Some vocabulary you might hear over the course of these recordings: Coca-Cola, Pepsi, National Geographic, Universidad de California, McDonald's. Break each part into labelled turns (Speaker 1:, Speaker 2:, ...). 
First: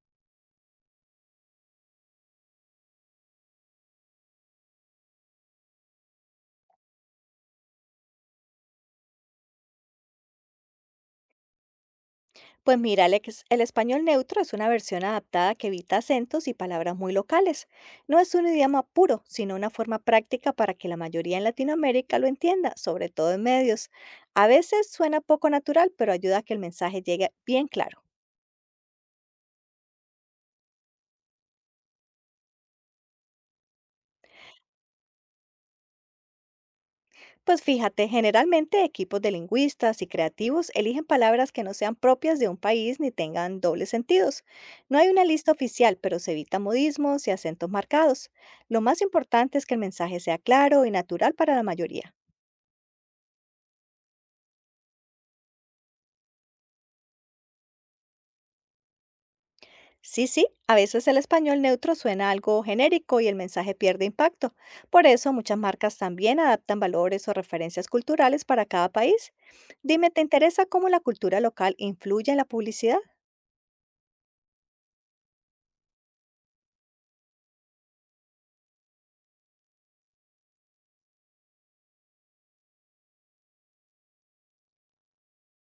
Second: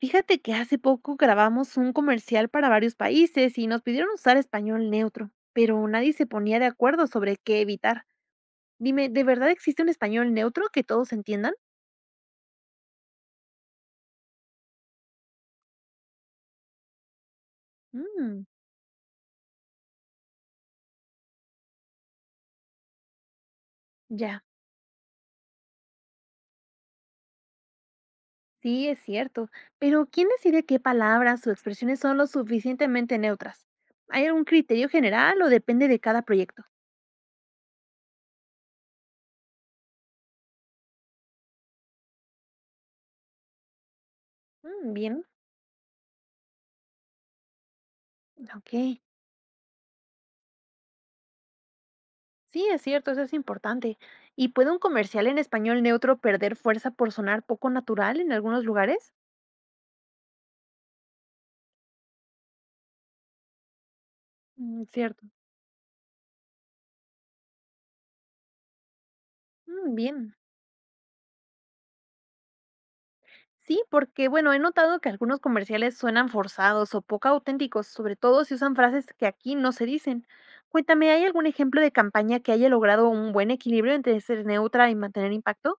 Speaker 1: Fíjate que hace poco grabamos un comercial para varios países y nos pidieron usar español neutro, pero nadie se ponía de acuerdo sobre qué evitar. Dime, ¿de verdad existe un español neutro que todos entiendan?
Speaker 2: Pues mira, el español neutro es una versión adaptada que evita acentos y palabras muy locales. No es un
Speaker 1: Mm,
Speaker 2: idioma puro, sino una forma práctica para que la mayoría en Latinoamérica lo entienda, sobre todo en medios.
Speaker 1: ya,
Speaker 2: A veces suena poco natural, pero ayuda a que el mensaje llegue bien claro.
Speaker 1: sí, es cierto, pero ¿quién decide qué palabras o expresiones son lo suficientemente neutras? ¿Hay algún criterio general o depende de cada proyecto?
Speaker 2: Pues fíjate, generalmente equipos de lingüistas y creativos eligen palabras que no sean propias de un país ni tengan dobles sentidos.
Speaker 1: Mm,
Speaker 2: No hay una
Speaker 1: bien,
Speaker 2: lista oficial, pero se evita modismos y acentos marcados.
Speaker 1: ok.
Speaker 2: Lo más importante es que el mensaje sea claro y natural para la mayoría.
Speaker 1: Sí, es cierto, eso es importante. ¿Y puede un comercial en español neutro perder fuerza por sonar poco natural en algunos lugares?
Speaker 2: Sí, sí, a veces el español neutro suena algo genérico y el mensaje pierde impacto.
Speaker 1: Mm,
Speaker 2: Por
Speaker 1: cierto.
Speaker 2: eso muchas marcas también adaptan valores o referencias culturales para cada país.
Speaker 1: Mm,
Speaker 2: Dime, ¿te
Speaker 1: bien.
Speaker 2: interesa cómo la cultura local influye en la publicidad?
Speaker 1: Sí, porque bueno, he notado que algunos comerciales suenan forzados o poco auténticos, sobre todo si usan frases que aquí no se dicen. Cuéntame, ¿hay algún ejemplo de campaña que haya logrado un buen equilibrio entre ser neutra y mantener impacto?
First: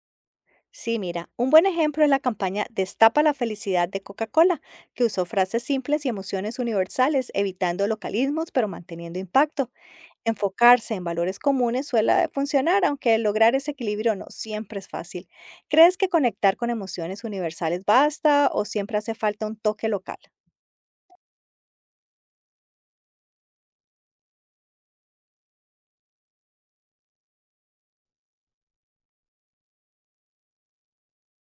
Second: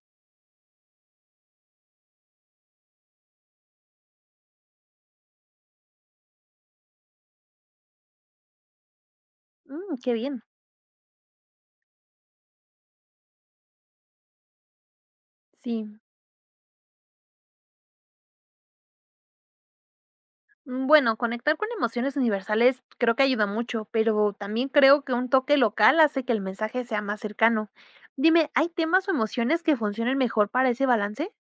Speaker 2: Sí, mira, un buen ejemplo es la campaña Destapa la felicidad de Coca-Cola, que usó frases simples y emociones universales, evitando localismos pero manteniendo impacto.
Speaker 1: Mm, qué bien.
Speaker 2: Enfocarse en valores comunes suele funcionar, aunque lograr ese equilibrio no siempre es fácil.
Speaker 1: Sí.
Speaker 2: ¿Crees que conectar con emociones universales basta o siempre hace falta un toque local?
Speaker 1: Bueno, conectar con emociones universales creo que ayuda mucho, pero también creo que un toque local hace que el mensaje sea más cercano. Dime, ¿hay temas o emociones que funcionen mejor para ese balance?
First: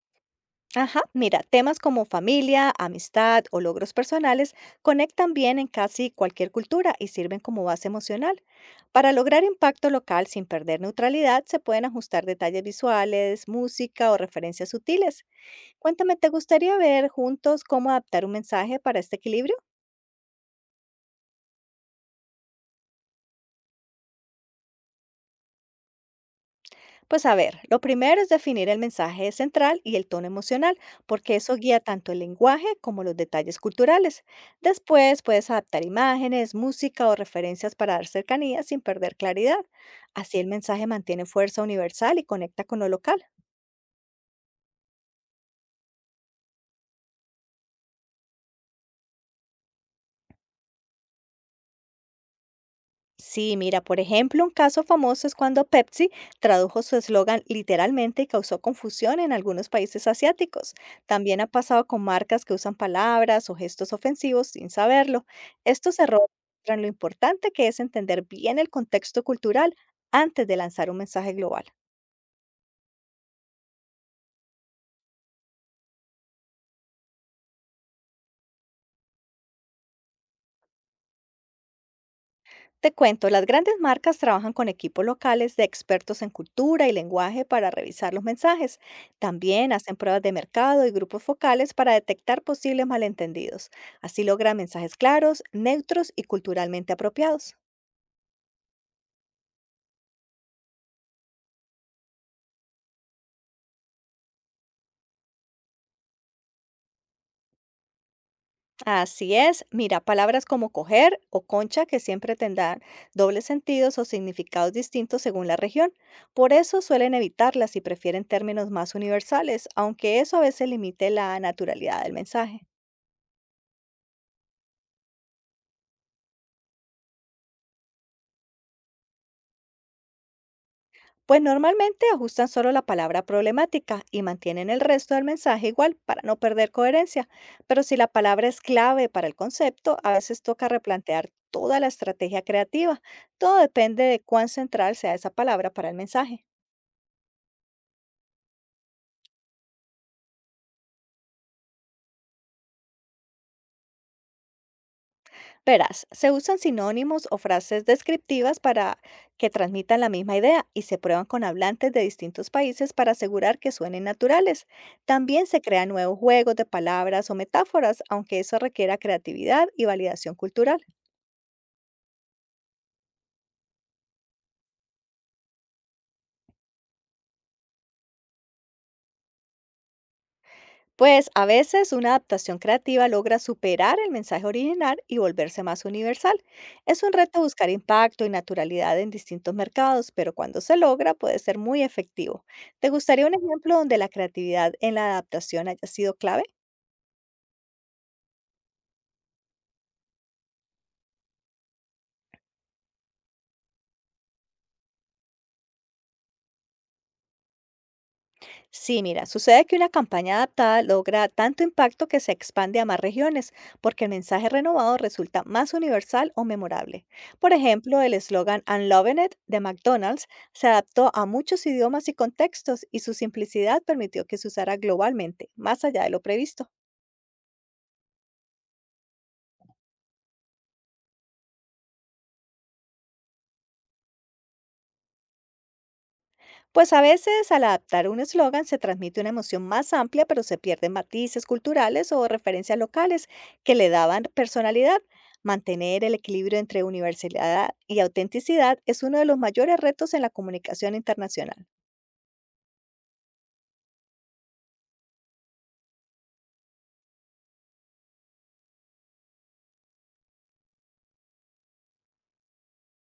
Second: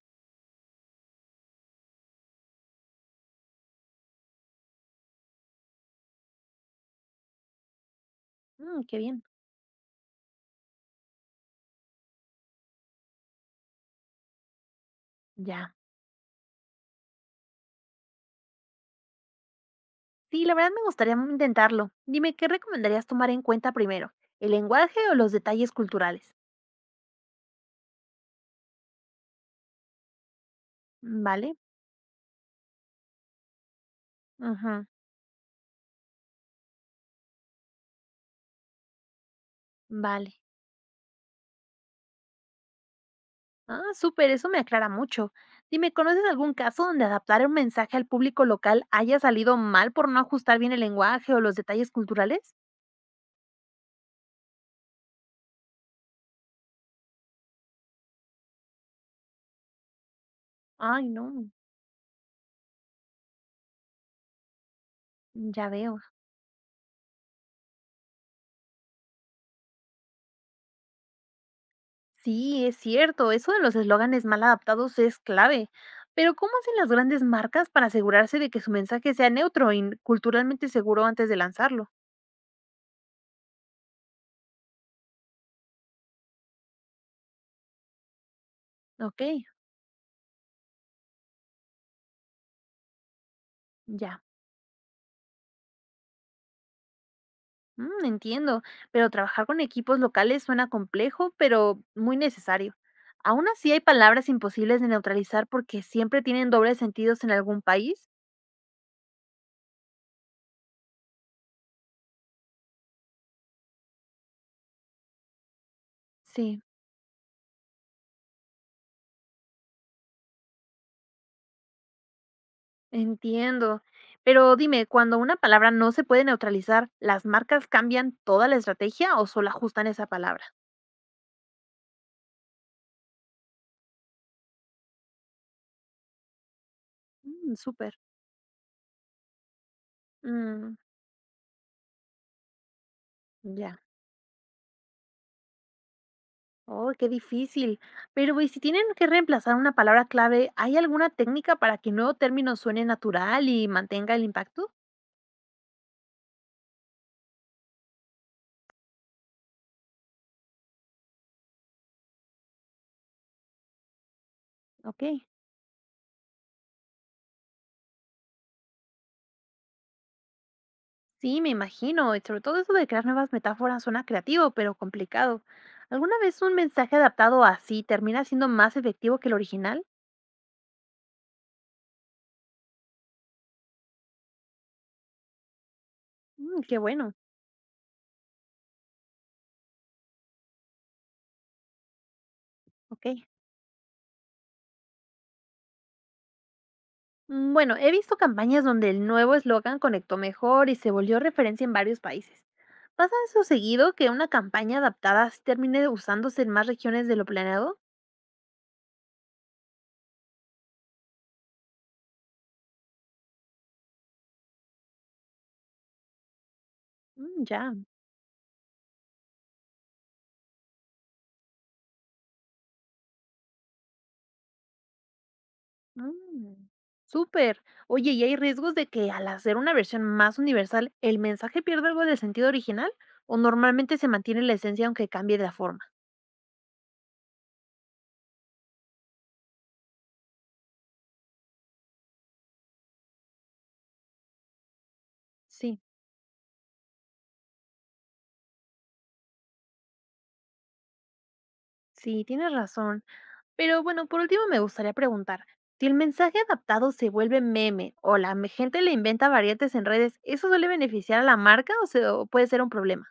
Speaker 2: Ajá, mira, temas como familia, amistad o logros personales conectan bien en casi cualquier cultura y sirven como base emocional.
Speaker 1: Mm, qué
Speaker 2: Para
Speaker 1: bien.
Speaker 2: lograr impacto local sin perder neutralidad, se pueden ajustar detalles visuales, música o referencias sutiles.
Speaker 1: Ya.
Speaker 2: Cuéntame, ¿te gustaría ver juntos cómo adaptar un mensaje para este equilibrio?
Speaker 1: Sí, la verdad me gustaría intentarlo. Dime, ¿qué recomendarías tomar en cuenta primero? ¿El lenguaje o los detalles culturales?
Speaker 2: Pues a ver, lo primero es definir el mensaje central y el tono emocional,
Speaker 1: Mm,
Speaker 2: porque eso
Speaker 1: Vale.
Speaker 2: guía tanto el lenguaje como los detalles culturales.
Speaker 1: Ajá.
Speaker 2: Después puedes adaptar imágenes, música o referencias para dar cercanía sin perder claridad.
Speaker 1: Vale.
Speaker 2: Así el mensaje mantiene fuerza universal y conecta con lo local.
Speaker 1: Ah, súper, eso me aclara mucho. Dime, ¿conoces algún caso donde adaptar un mensaje al público local haya salido mal por no ajustar bien el lenguaje o los detalles culturales?
Speaker 2: Sí, mira, por ejemplo, un caso famoso es cuando Pepsi tradujo su eslogan literalmente y causó confusión en algunos países asiáticos.
Speaker 1: Ay,
Speaker 2: También ha
Speaker 1: no,
Speaker 2: pasado con marcas que usan palabras o gestos ofensivos sin saberlo.
Speaker 1: ya
Speaker 2: Estos
Speaker 1: veo.
Speaker 2: errores muestran lo importante que es entender bien el contexto cultural antes de lanzar un mensaje global.
Speaker 1: Sí, es cierto, eso de los eslóganes mal adaptados es clave. Pero ¿cómo hacen las grandes marcas para asegurarse de que su mensaje sea neutro y culturalmente seguro antes de lanzarlo?
Speaker 2: Te cuento, las grandes marcas trabajan con equipos locales de expertos en cultura y lenguaje para revisar los mensajes.
Speaker 1: Ok,
Speaker 2: También hacen pruebas de mercado y grupos focales para detectar posibles malentendidos.
Speaker 1: ya.
Speaker 2: Así logran mensajes claros, neutros y culturalmente apropiados.
Speaker 1: Mm, entiendo, pero trabajar con equipos locales suena complejo, pero muy necesario. Aún así hay palabras imposibles de neutralizar porque siempre tienen dobles sentidos en algún país.
Speaker 2: Así es, mira, palabras como coger o concha que siempre tendrán dobles sentidos o significados distintos según la región. Por
Speaker 1: Sí,
Speaker 2: eso suelen evitarlas y prefieren términos más universales, aunque eso a veces limite la naturalidad del mensaje.
Speaker 1: entiendo. Pero dime, cuando una palabra no se puede neutralizar, ¿las marcas cambian toda la estrategia o solo ajustan esa palabra?
Speaker 2: Pues normalmente ajustan solo la palabra problemática y mantienen el resto del mensaje igual para no perder coherencia,
Speaker 1: Mm,
Speaker 2: pero
Speaker 1: súper.
Speaker 2: si la palabra es clave para el concepto, a veces toca
Speaker 1: Mm,
Speaker 2: replantear toda la estrategia creativa. Todo
Speaker 1: ya.
Speaker 2: depende de cuán central sea esa palabra para el mensaje.
Speaker 1: Oh, qué difícil. Pero, ¿y si tienen que reemplazar una palabra clave, hay alguna técnica para que el nuevo término suene natural y mantenga el impacto?
Speaker 2: Verás, se usan sinónimos o frases descriptivas para que transmitan la misma idea y se prueban con hablantes de distintos países para asegurar que suenen naturales.
Speaker 1: Ok,
Speaker 2: También se crean nuevos juegos de palabras o metáforas, aunque eso requiera creatividad y validación cultural.
Speaker 1: sí, me imagino. Y sobre todo eso de crear nuevas metáforas suena creativo, pero complicado. ¿Alguna vez un mensaje adaptado así termina siendo más efectivo que el original?
Speaker 2: Pues a veces una adaptación creativa logra superar el mensaje original y volverse más universal.
Speaker 1: Mm, qué
Speaker 2: Es un
Speaker 1: bueno.
Speaker 2: reto buscar impacto y naturalidad en distintos mercados, pero cuando se logra puede ser muy efectivo. ¿Te gustaría
Speaker 1: Ok.
Speaker 2: un ejemplo donde la creatividad en la adaptación haya sido clave?
Speaker 1: Bueno, he visto campañas donde el nuevo eslogan conectó mejor y se volvió referencia en varios países. ¿Pasa eso seguido que una campaña adaptada sí termine usándose en más regiones de lo planeado?
Speaker 2: Sí, mira, sucede que una campaña adaptada logra tanto impacto que se expande a más regiones, porque el mensaje renovado resulta más universal o memorable.
Speaker 1: Mm,
Speaker 2: Por
Speaker 1: ya.
Speaker 2: ejemplo, el eslogan "I'm loving it" de McDonald's se adaptó a muchos idiomas y contextos y su simplicidad permitió que se usara globalmente, más allá de lo
Speaker 1: Mm,
Speaker 2: previsto.
Speaker 1: súper. Oye, ¿y hay riesgos de que al hacer una versión más universal, el mensaje pierda algo del sentido original? ¿O normalmente se mantiene la esencia aunque cambie la forma?
Speaker 2: Pues a veces al adaptar un eslogan se transmite una emoción más amplia, pero se pierden matices culturales o referencias locales que le daban personalidad.
Speaker 1: Sí,
Speaker 2: Mantener el equilibrio entre universalidad y autenticidad es uno de los mayores retos en la comunicación internacional.
Speaker 1: sí, tienes razón. Pero bueno, por último me gustaría preguntar, si el mensaje adaptado se vuelve meme o gente le inventa variantes en redes, ¿eso suele beneficiar a la marca o puede ser un problema?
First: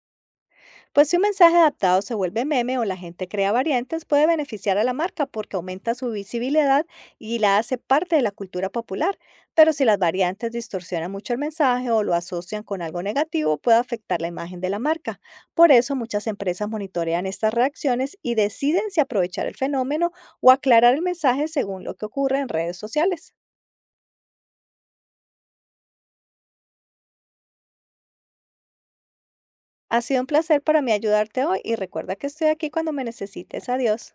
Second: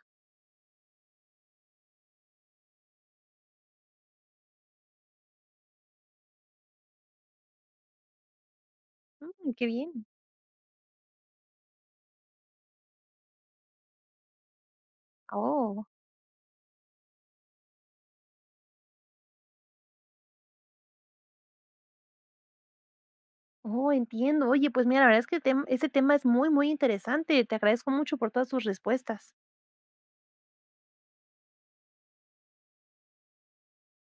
Speaker 2: Pues si un mensaje adaptado se vuelve meme o la gente crea variantes, puede beneficiar a la marca porque aumenta su visibilidad y la hace parte de la cultura popular.
Speaker 1: Mm, qué
Speaker 2: Pero si
Speaker 1: bien.
Speaker 2: las variantes distorsionan mucho el mensaje o lo asocian con algo negativo, puede afectar la imagen de la marca. Por
Speaker 1: Oh,
Speaker 2: eso muchas empresas monitorean estas reacciones y deciden si aprovechar el fenómeno o aclarar el mensaje según lo que ocurre en redes sociales.
Speaker 1: oh, entiendo. Oye, pues mira, la verdad es que ese tema es muy, muy interesante. Te agradezco mucho por todas tus respuestas.
Speaker 2: Ha sido un placer para mí ayudarte hoy y recuerda que estoy aquí cuando me necesites. Adiós.